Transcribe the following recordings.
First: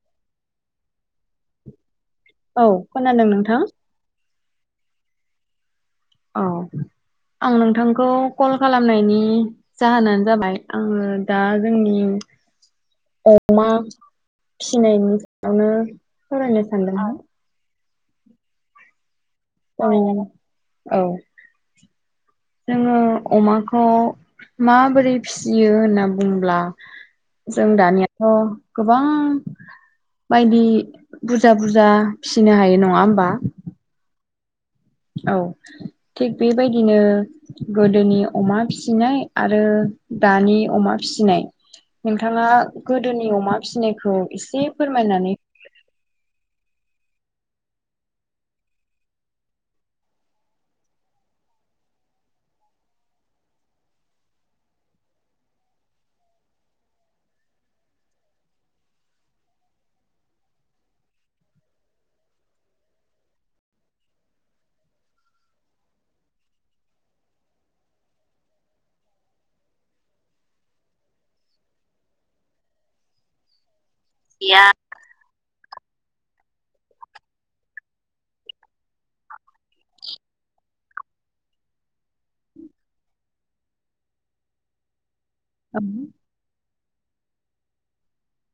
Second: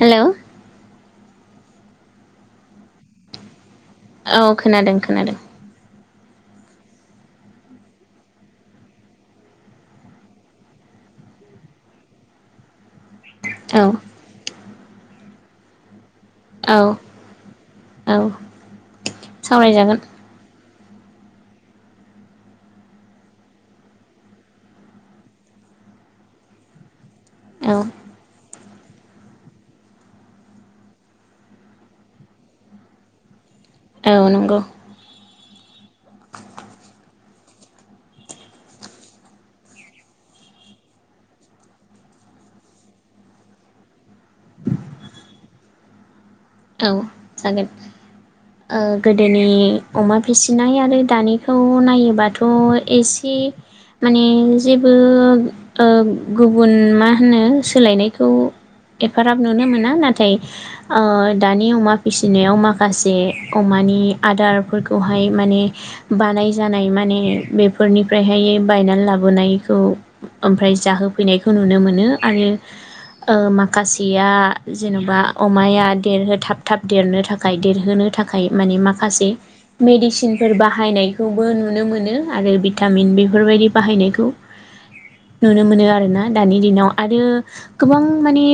हेल'! औ खोनादों नोंथां। औ खोनादों खोनादों औ। आं नोंथांखौ कल खालामनायनि जाहोनानो जाबाय आङो दा जोंनि औ। अमा फिसिनायनि सायावनो सावरायनो औ सानदोंहा औ सावरायजागोन। जों औ जोङो अमाखौ माबोरै फिसियो होनना बुंब्ला जों औ दानियाथ गोबां बायदि बुरजा बुरजा फिसिनो हायो नङा होमबा औ नंगौ। औ थिग बेबायदिनो गोदोनि अमा फिसिनाय आरो। दानि अमा फिसिनाय नोंथाङा गोदोनि अमा फिनायखौ एसे फोरमायनानै औ जागोन ओ गोदोनि अमा फिसिनाय आरो दानिखौ नायोबाथ एसे माने जेबो गुबुन मा होनो सोलायनायखौ एफाराब नुनो मोना नाथाय ओ दानि अमा फिसिनायाव माखासे अमानि आदारफोरखौहाय माने बानाय जानाय माने बेफोरनिफ्रायहाय बायना लाबोनायखौ ओमफ्राय जाहोफैनाय खौ नुनो मोनो आरो ओ माखासेया जेनबा अमाया देरहो थाब थाब देरनो थाखाय देरहोनो थाखाय माने माखासे मेडिसिन नफोर बाहायनायखौबो नुनो मोनो आरो भिटामिन बेफोरबायदि बाहायनायखौ नुनो औ मोनो आरो ना दानि दिनाव। आरो गोबां माने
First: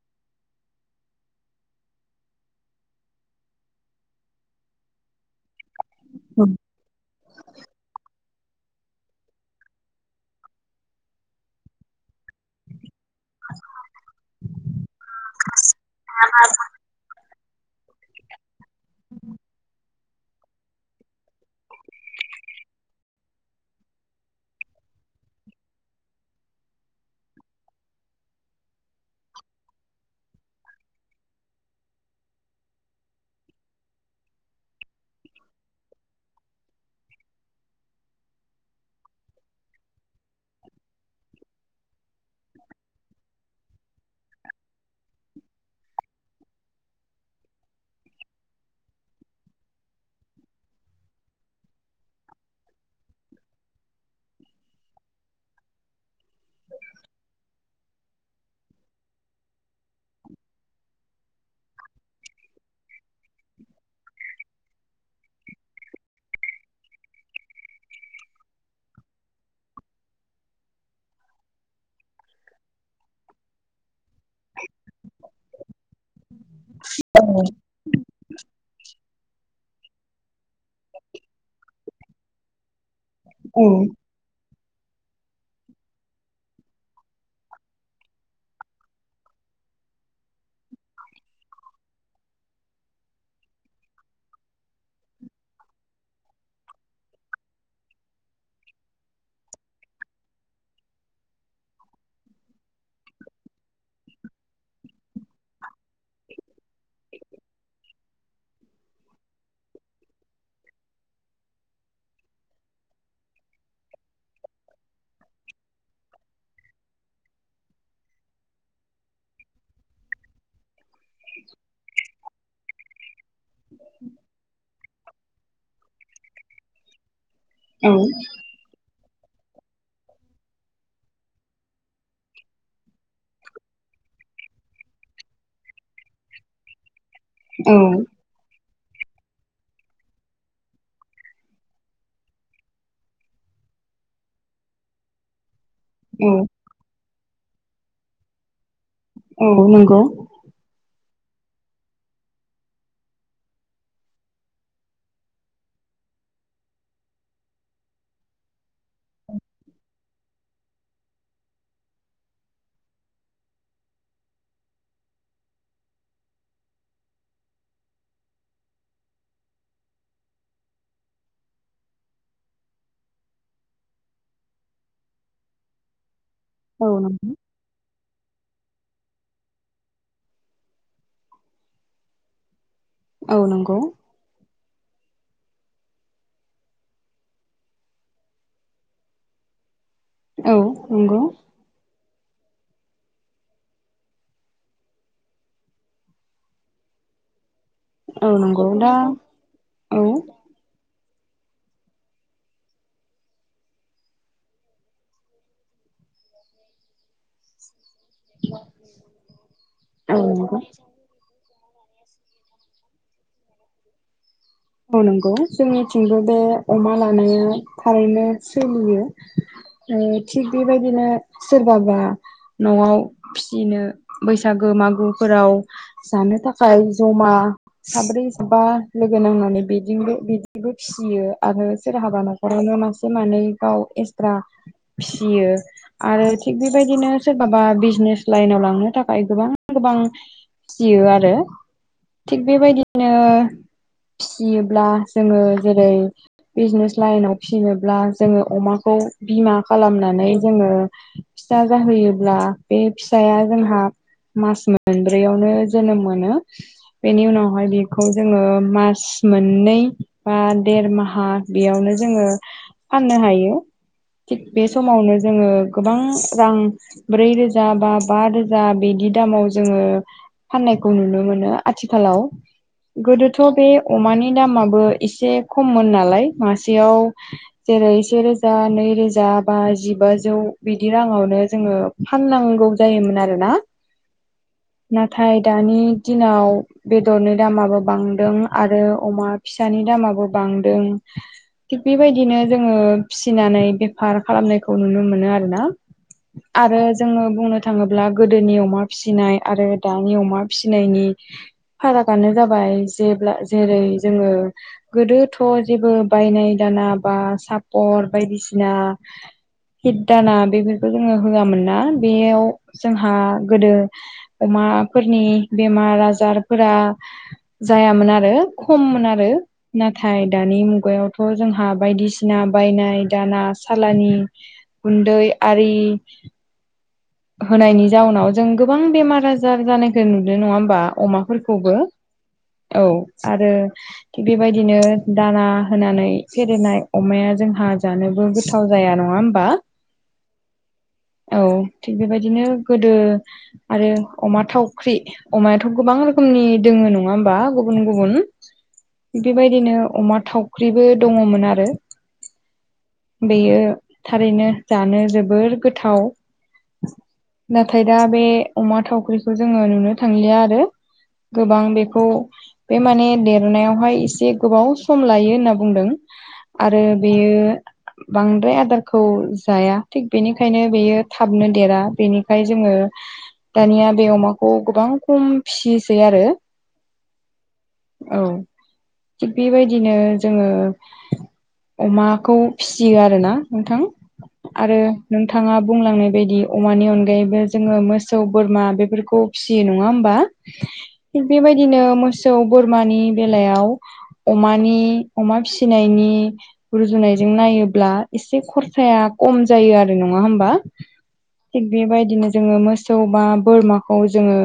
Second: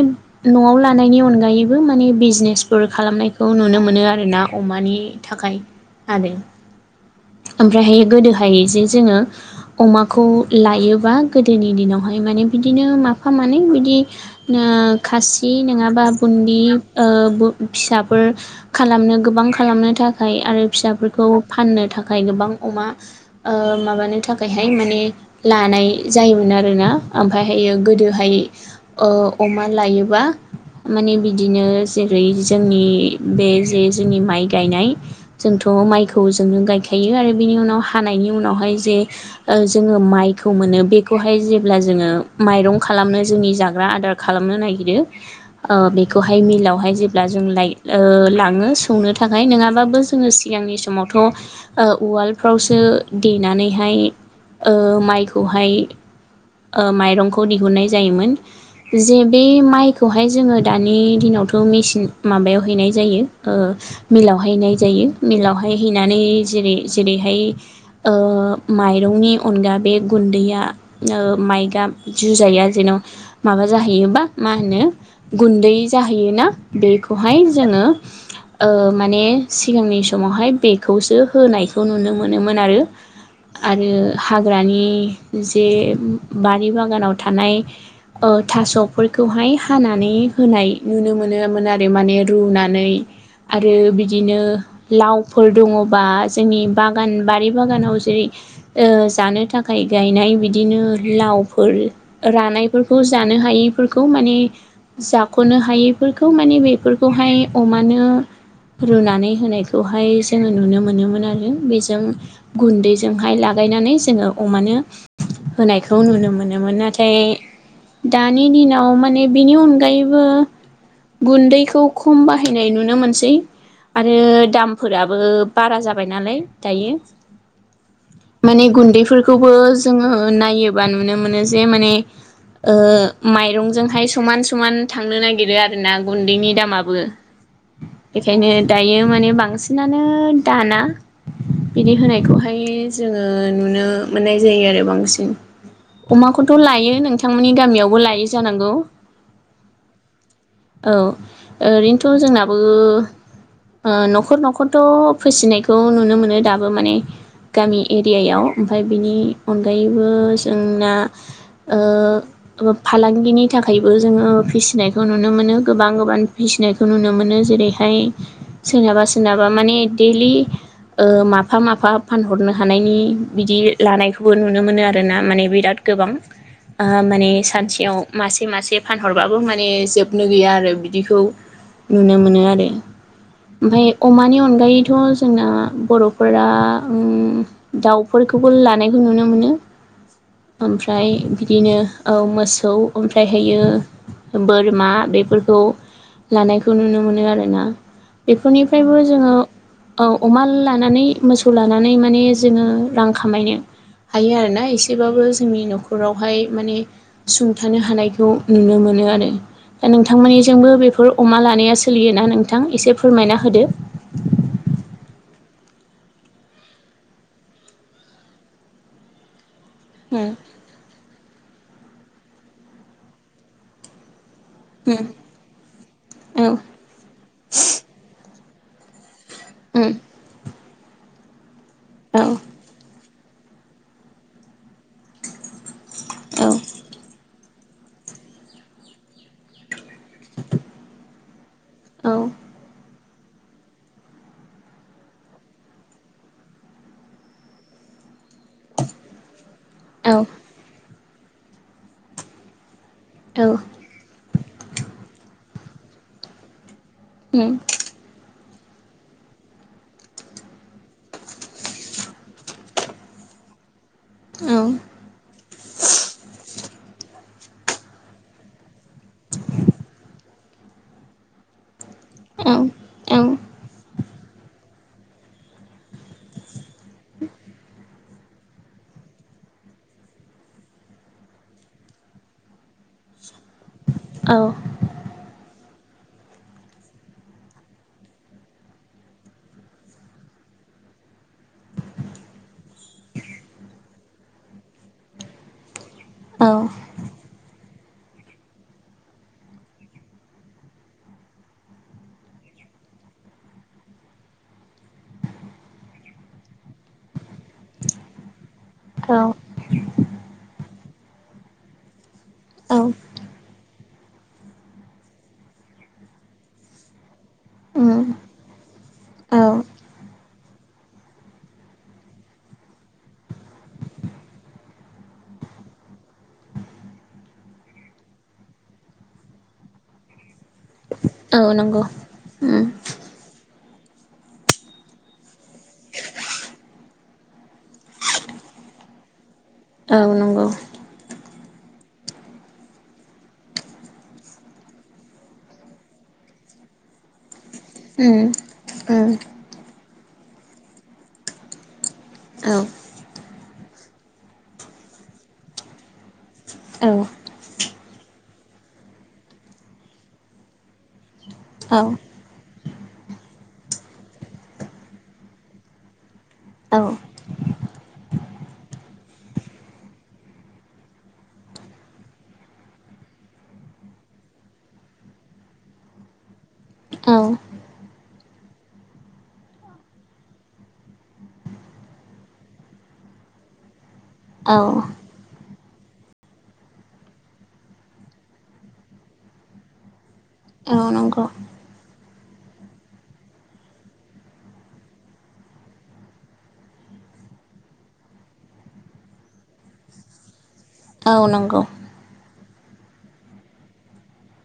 नआव लानायनि अनगायैबो माने बिज बिजनेसफोर खालामनायखौ नुनो मोनो आर ना अमानि थाखाय आरो ओमफ्रायहायो गोदो फाय जे जोङो अमाखौ लायोबा गोदोनि दिनावहाय माने बिदिनो मा फा मानै बिदि नो खासि नङाबा बुन्दि फिसाफोर खालामनो गोबां खालामनो थाखाय आरो फिसाफोरखौ फाननो थाखाय थाखाय गोबां अमा माबानो थाखायहाय माने लानाय जायोमोन आरोना ओमफायहायो गोदोहाय ओ अमा लायोबा माने बिदिनो जेरै जोंनि बे जे जोंनि माइ गायनाय जोंथ माइखौ जोंनो गायखायो खायो आरो बेनि उनाव हानायनि उनावहाय जे जोङो माइखौ मोन बेखौहाय जेब्ला ज जोंङो माइरं खालामनो जोंनि जाग्रा आदार खालामनो नाइगिरो ओ बेखौहाय मिलाव हाय जेब्ला जों लाइ ओ लाङो सौनो थाखाय नङाबाबो जोङो सिगांनि समावथ ओ उवालफ्रावसो देनानैहाय ओ माइखौहाय माइरंखौ दिहुननाय जायोमोन जे बे माइखौहाय जोङो दानि दिनाव थ मेसिन माबायाव हैनाय जायो ओ मिलावहाय हैनाय जायो मिलावहाय हैनानै जेरै जेरैहाय ओ माइरंनि अनगा बे गुन्दैया ओ माइगाब जुजाया जेन माबा जाहैयोबा मा होनो गुन्दै जाहैयोना बेखौहाय जोङो ओ माने सिगांनि समावहाय बेगखौसो होनायखौ नुनो मोनोमोन आरो आरो हाग्रानि जे बारि बागानाव थानाय ओ थासफोरखौ हाय हा नानै होनाय नुनो मोनोमोन आरो माने रुनानै आरो बिदिनो लावफोर दङबा जोंनि बागान बारि बागानाव जेरै ओ जानो थाखाय गायनाय बिदिनो लावफोर रानायफोरखौ जानो नो हारिफोरखौ माने जाख'नो हायि बेफोरखौ माने बेफोरखौहाय अमानो रुनानै होनायखौहाय जोङो नुनो मोनोमोन आरो बेजों गुन्दैजोंहाय लाग गायनानै जोङो अमानो होनायखौ नुनो मोनोमोन नाथाय दानि दिनाव माने बिनि अनगायैबो गुन्दैखौ खुमबा बाहायनाय नुनो मोनसै आरो दामफोराबो बारा जाबाय नालाय दायो औ माने गुन्दैफोरखौबो जोङो नायोबा नुनो मोनो जे माने ओ माइरंजोंहाय समान समान थांनो नागिरो आरो ना गुन्दैनि दामाबो औ बेखायनो दायो माने बांसिनानो दाना बिदि होनायखौहाय जोङो नु नो मोननाय जायो आरो बांसिन औ अमाखौथ' लायो नोंथांमोननि गामियावबो लायो जानांगौ औ नंगौ औ ओरैनोथ' जोंनाबो ओ न'खर न'खरथ' फिसिनायखौ नुनो मोनो दाबो माने गामि एरियायाव ओमफ्राय बेनि अनगायैबो जोंना ओ ओ फालांगिनि थाखायबो जोङो फिसिनायखौ नु नुनो मोनो गोबां गोबां फिसिनायखौ नुनो मोनो जेरैहाय सोरनाबा सोरनाबा माने दि लि ओ माफा माफा फानहरनो हानायनि बिदि लानायखौबो नुनो मोनो आरोना माने बिराद गोबां औ ओ नंगौ माने सानसेयाव मासे मासे फानहरबाबो माने जोब नो गैया आरो बिदिखौ नुनो मोनो आरो ओमफ्राय अमानि अनगायै थ' जोंना बर'फोरा ओम दाउफोरखौबो लानायखौ नुनो मोनो औ ओमफ्राय नंगौ बिदिनो औ मोसौ ओमफ्रायहायो बोरमा बेफोरखौ लानायखौ नुनो मोनो आरोना औ नंगौ दा बेफोरनिफ्रायबो जोङो औ ओ अमा लानानै मोसौ लानानै माने जोङो रां खामायनो हायो आरोना एसेबाबो जोंनि न'खरावहाय माने सुंथानो हानाय खौ नुनो मोनो आरो दा नोंथां औ नंगौ मोननिथिंबो बेफोर अमा ला नाया सोलियोना नोंथां एसे फोरमायना होदो औ नंगौ जोंनिथिंबो बे अमा लानाया थारैनो सोलियो उम ओ थिग बेबायदिनो सोरबाबा न'आव फिसिनो बैसागो मागोफोराव औ जानो थाखाय जमा साब्रै बा लोगो नांनानै उम बिदिबो बिदिबो फिसियो आरो औ सोरहाबा नखरावनो मानसि मानै गाव एसट्रा फिसियो आरो औ थिग बेबायदिनो सोरबाबा बिजनेस लाइनाव लांनो थाखाय गोबां गोबां फिसियो आरो औ थिग बेबायदिनो फिसियोब्ला जोङो जेरै बिजनेस लाइनाव फिसिनोब्ला जोङो अमाखौ बिमा औ खालामनानै जोङो फिसा जाहोयोब्ला बे फिसाया औ जोंहा मास मोनब्रैयावनो जोनोम मोनो बेनि उम उनावहाय बेखौ जोङो मास मोननै बा देर माहा बेयावनो जोङो फाननो हायो थिग औ बे औ समावनो जोङो गोबां रां ब्रै रोजा बा-बा रोजा बिदि दामाव जोङो फाननाय नायखौ नुनो मोनो आथिखालाव औ गोदोथ' बे अमानि दामाबो एसे खममोन नालाय मासेयाव जेरै से रोजा नै रो नै रोजा बा जिबाजौ बिदि राङावनो जोङो फाननांगौ जायोमोन आरोना औ ओमफ्राय दानि दिनाव बेदरनि दामाबो बांदों आरो अमा फिसानि दामाबो बांदों थिग बेबायदिनो जोङो फिसिनानै नाय नुनो मोनोना आरो जोनो बुंनो थाङोब्ला गोदोनि अमा फिसिनाय आरो दानि अमा फिसिनायनि फारागानो जाबाय जेब्ला जेरै जोङो गोदोथ' जेबो बायनाय दाना बा सापर बायदिसि ना औ दाना बेफोरखौ जोङो होआमोनोना बेयाव औ जोंहा गोदो अमाफोर नि बेमार आजारफोरा उम जायामोन आरो खममोन आरो औ नाथाय दानि मुगायावथ' जोंहा बायदिसिना बायनाय दाना सालानि गुन्दै आ रि होनायनि जाउनाव जों गोबां बेमार आजार जानायखौ नुदों नङा होमबा औ अमाफोरखौबो नंगौ उम औ आरो थिग बेबायदिनो दाना होनानै फेरेनाय अमाया जोंहा जानोबो गोथाव जायो जाया नङा होनबा औ नंगौ औ थिग बेबायदिनो गोदो आरो अमा थावख्रि अमायाथ' गोबां रोखोमनि दङ नङा होनबा गुबुन गुबुन उम उम बेबायदिनो अमा थावख्रिबो दङमोन आरो औ बेयो थारैनो जानो जोबोर गोथाव नाथाय दा बे अमा थावख्रिखौ जोङो नुनो थांलिया आरो गोबां बेखौ बे माने देरनायावहाय एसे गोबाव सम लायो होनना बुंदों आरो औ बेयो बांद्राय आदारखौ जाया थिग बेनिखायनो बेयो थाब नो देरा बेनिखायनो जोङो दानिया बे अमाखौ गोबां खम फियोसो आरो। औ औ थिग बेबायदिनो जोङो अमाखौ फिसियो आरो ना नोंथां आरो औ नोंथाङा बुंलांनो बेबायदि अमानि अनगायैबो जोङो मोसौ बोरमा बेफोरखौ फिसियो नङा होमबा। थिग नंगौ बेबायदिनो मो सौ बोरमानि बेलायाव अमानि अमा फिसिनायनि रुजुनाय जों नायोब्ला एसे खरसाया खम जायो आरो नङा होमबा। औ नंगौ थिग बेबायदिनो जोङो मोसौ बा बोरमाखौ जोङो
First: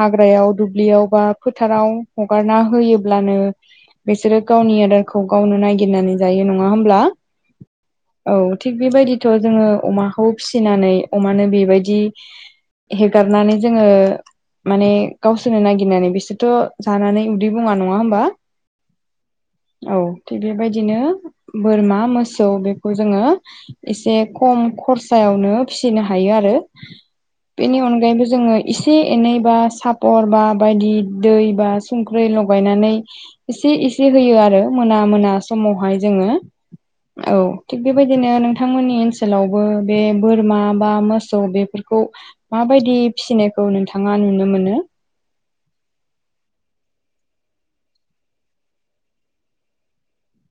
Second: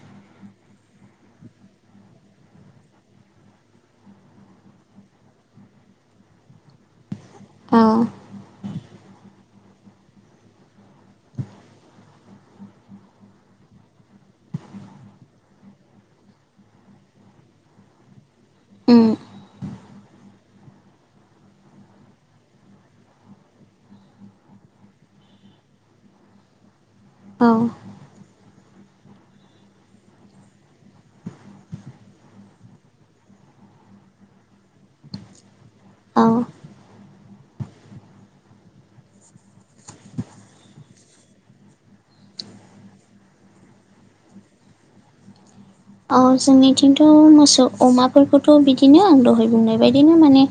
हाग्रायाव दुब्लियाव बा फोथाराव हार हगारना होयोब्लानो बिसोरो गावनि आदारखौ गावनो ननायागिरनानै जायो नङा होमब्ला। औ औ थिग बेबायदिथ' जोङो अमाखौ फिसिनानै अमानो बेबायदि हेगारनानै जोङो माने गावसोरनो नागिरनानै बिसोरथ' जानानै उदै बुङा नङा होमबा। उम औ थिग बेबायदिनो बोरमा मोसौ बेखौ जोङो एसे खम खरसायावनो फिसिनो हायो आरो बेनि अनगायैबो जोङो एसे एनै बा सापर बा बायदि दै बा संख्रोय लगायनानै इसे इसे होयो आरो मोना मोना समावहाय औ जोङो औ थिग बेबायदिनो नोंथांमोननि ओनसोलावबो बे बोरमा बा मोसौ बेफोरखौ माबायदि फिसिनायखौ नोंथाङा नुनो मोनो। औ जोंनिथिंथ' मोसौ अमाफोरखौथ' बिदिनो आं दहाय बुंनाय बायदिनो माने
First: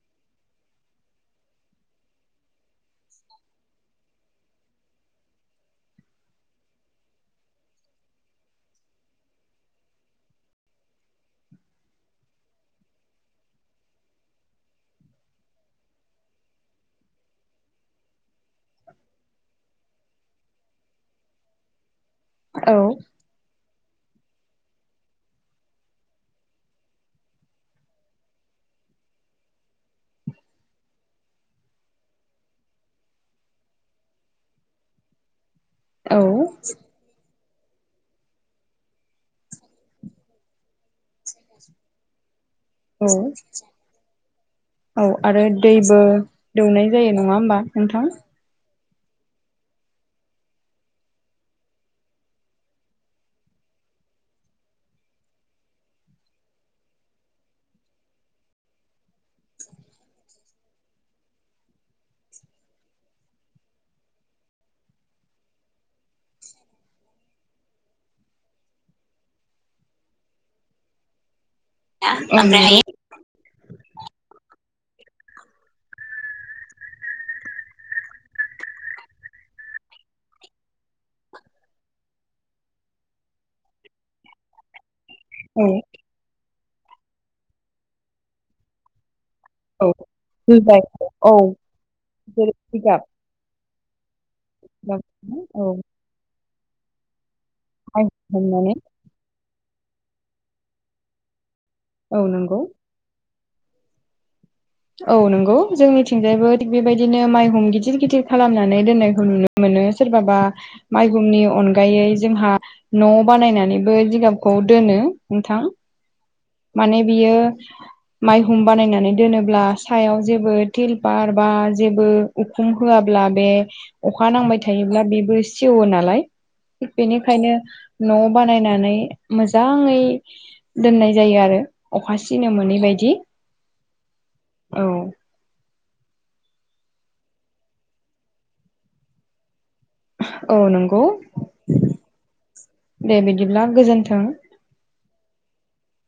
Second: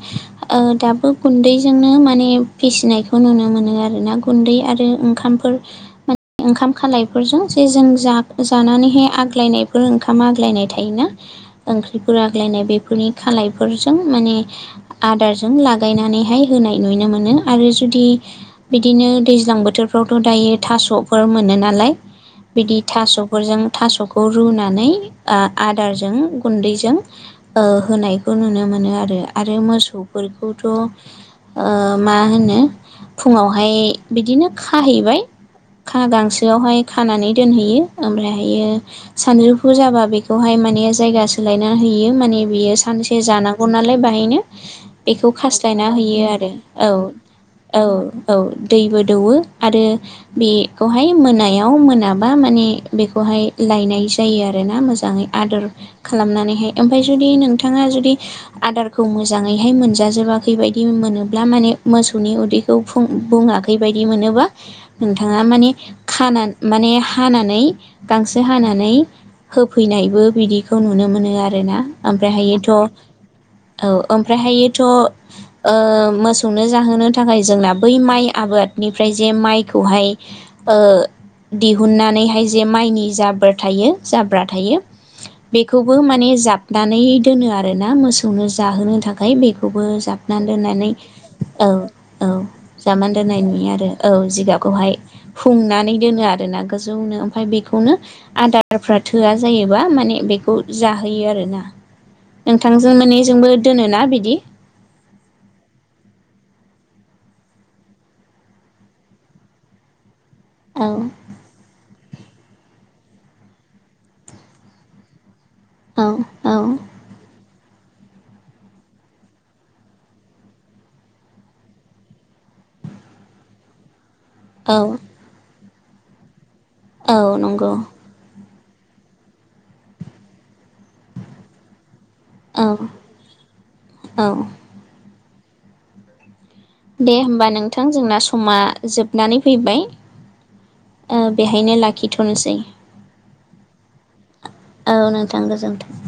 दाबो गुन्दैजोंनो माने फिसिनायखौ नुनो मोनो आरो ना गुन्दै आरो ओंखाम। ओंखाम खालायफोरजों जे जों जानानैहाय आग्लायनायफोर ओंखाम ओंखाम आग्लायनाय थायोना ओंख्रिफोर आग्लायनाय बेफोरनि खालायफोरजों माने आदारजों लाायनानैहाय होनाय नुनो मोनो। आरो जुदि बिदिनो दैज्लां बोथोरफ्राव थ' दायो थास'फोर मोनो नालाय। औ बिदि थास'फोरजों थास'खौ रुनानै आदारजों गुन्दैजों होनायखौ नुनो मोनो आरो। आरो मोसौ बेफोरखौथ' मा होनो फुङावहाय बिदिनो खाहैबाय। औ गांसोआवहाय खानानै दोनहैयो ओमफ्राययो सानजुफु फुं जाबा बेखौहाय माने जायगा सोलायना होयो माने बियो औ सानसे जानांगौ नालाय बेाहायनो औ बेखौ आरो खास्लायना दैबो होयो। बियो आरो दौनाय औ जायो नङा होमबा औ नोंथां औ दैबो दौवो आरो बेखौहाय मोनायाव मोनाबा माने बेखौहाय लायनाय जायो आरोना मोजाङै आदोर खालामनानैहाय। ओमफ्राय जुदि नोंथाङा जुदि आदारखौ मोजाङैहाय मोनजाजोबाखै बायदि मोनोब्ला माने मोसौनि उदैखौ बुङाखै बायदि मोनो मोनोबा नोंथाङा माने खानानै माने हानानै गांसो हानानै होफैनायबो बिदिखौ नुनो मोनो आरोना। ओमफ्राय हायथ' औ ओमफ्राय हायथ' ओ मोसौनो जाहोनो थाखाय जोंना बै माइ आबादनिफ्राय जे माइखौहाय दिहुननानैहाय जे माइनि जाबोर थायो। जाब्रा थायो औ बेखौबो माने जाब नानै दोनो आरो ना मोसौनो जाहोनो थाखाय। ओमफ्राय बेखौबो औ जाबना दै दोननानै जायो औ औ जेरै जिगाब जाबनानै दोननाय नुयो आरो। औ जिगाबखौहाय औ हुंनानै दोनो आरोना गोजौनो ओमफ्राय बेखौनो माइ आदार होननानै आदारफ्रा थोआ जायोबा माने बेखौ जाहोयो आरोना औ नंगौ नोंथांजों माने जोंबोर दोनोना बिदि? औ नंगौ जोंनिथिंजायबो थिग बेबायदिनो माइहुम गिदिर गिदिर खालामनानै दोननायखौ नुनो मोनो सोरबा औ सोरबा माइहुमनि अनगायै जोंहा न' बानायनानैबो जिगाबखौ दोनो। नोंथां,, औ! औ माने बियो,,, माइहुम बानायनानै दोनोब्ला सायाव जेबो तिलपार बा जेबो उखुम,,, होआबोला बे,, अखा नांबाय औ थायोब्ला बेबो सेवो नालाय थिग औ बेनिखायनो नंगौ न,,,,, ' बानायनानै मोजाङै दोननाय जायो आरो। अखा सिनो औ मोनै बायदि। औ! दे होमबा नोंथां जोंना समा जोबनानै फैबाय। औ नंगौ बेहायनो लाखिथ'नोसै। दे बिदिब्ला गोजोन्थों औ नोंथां गोजोन्थों।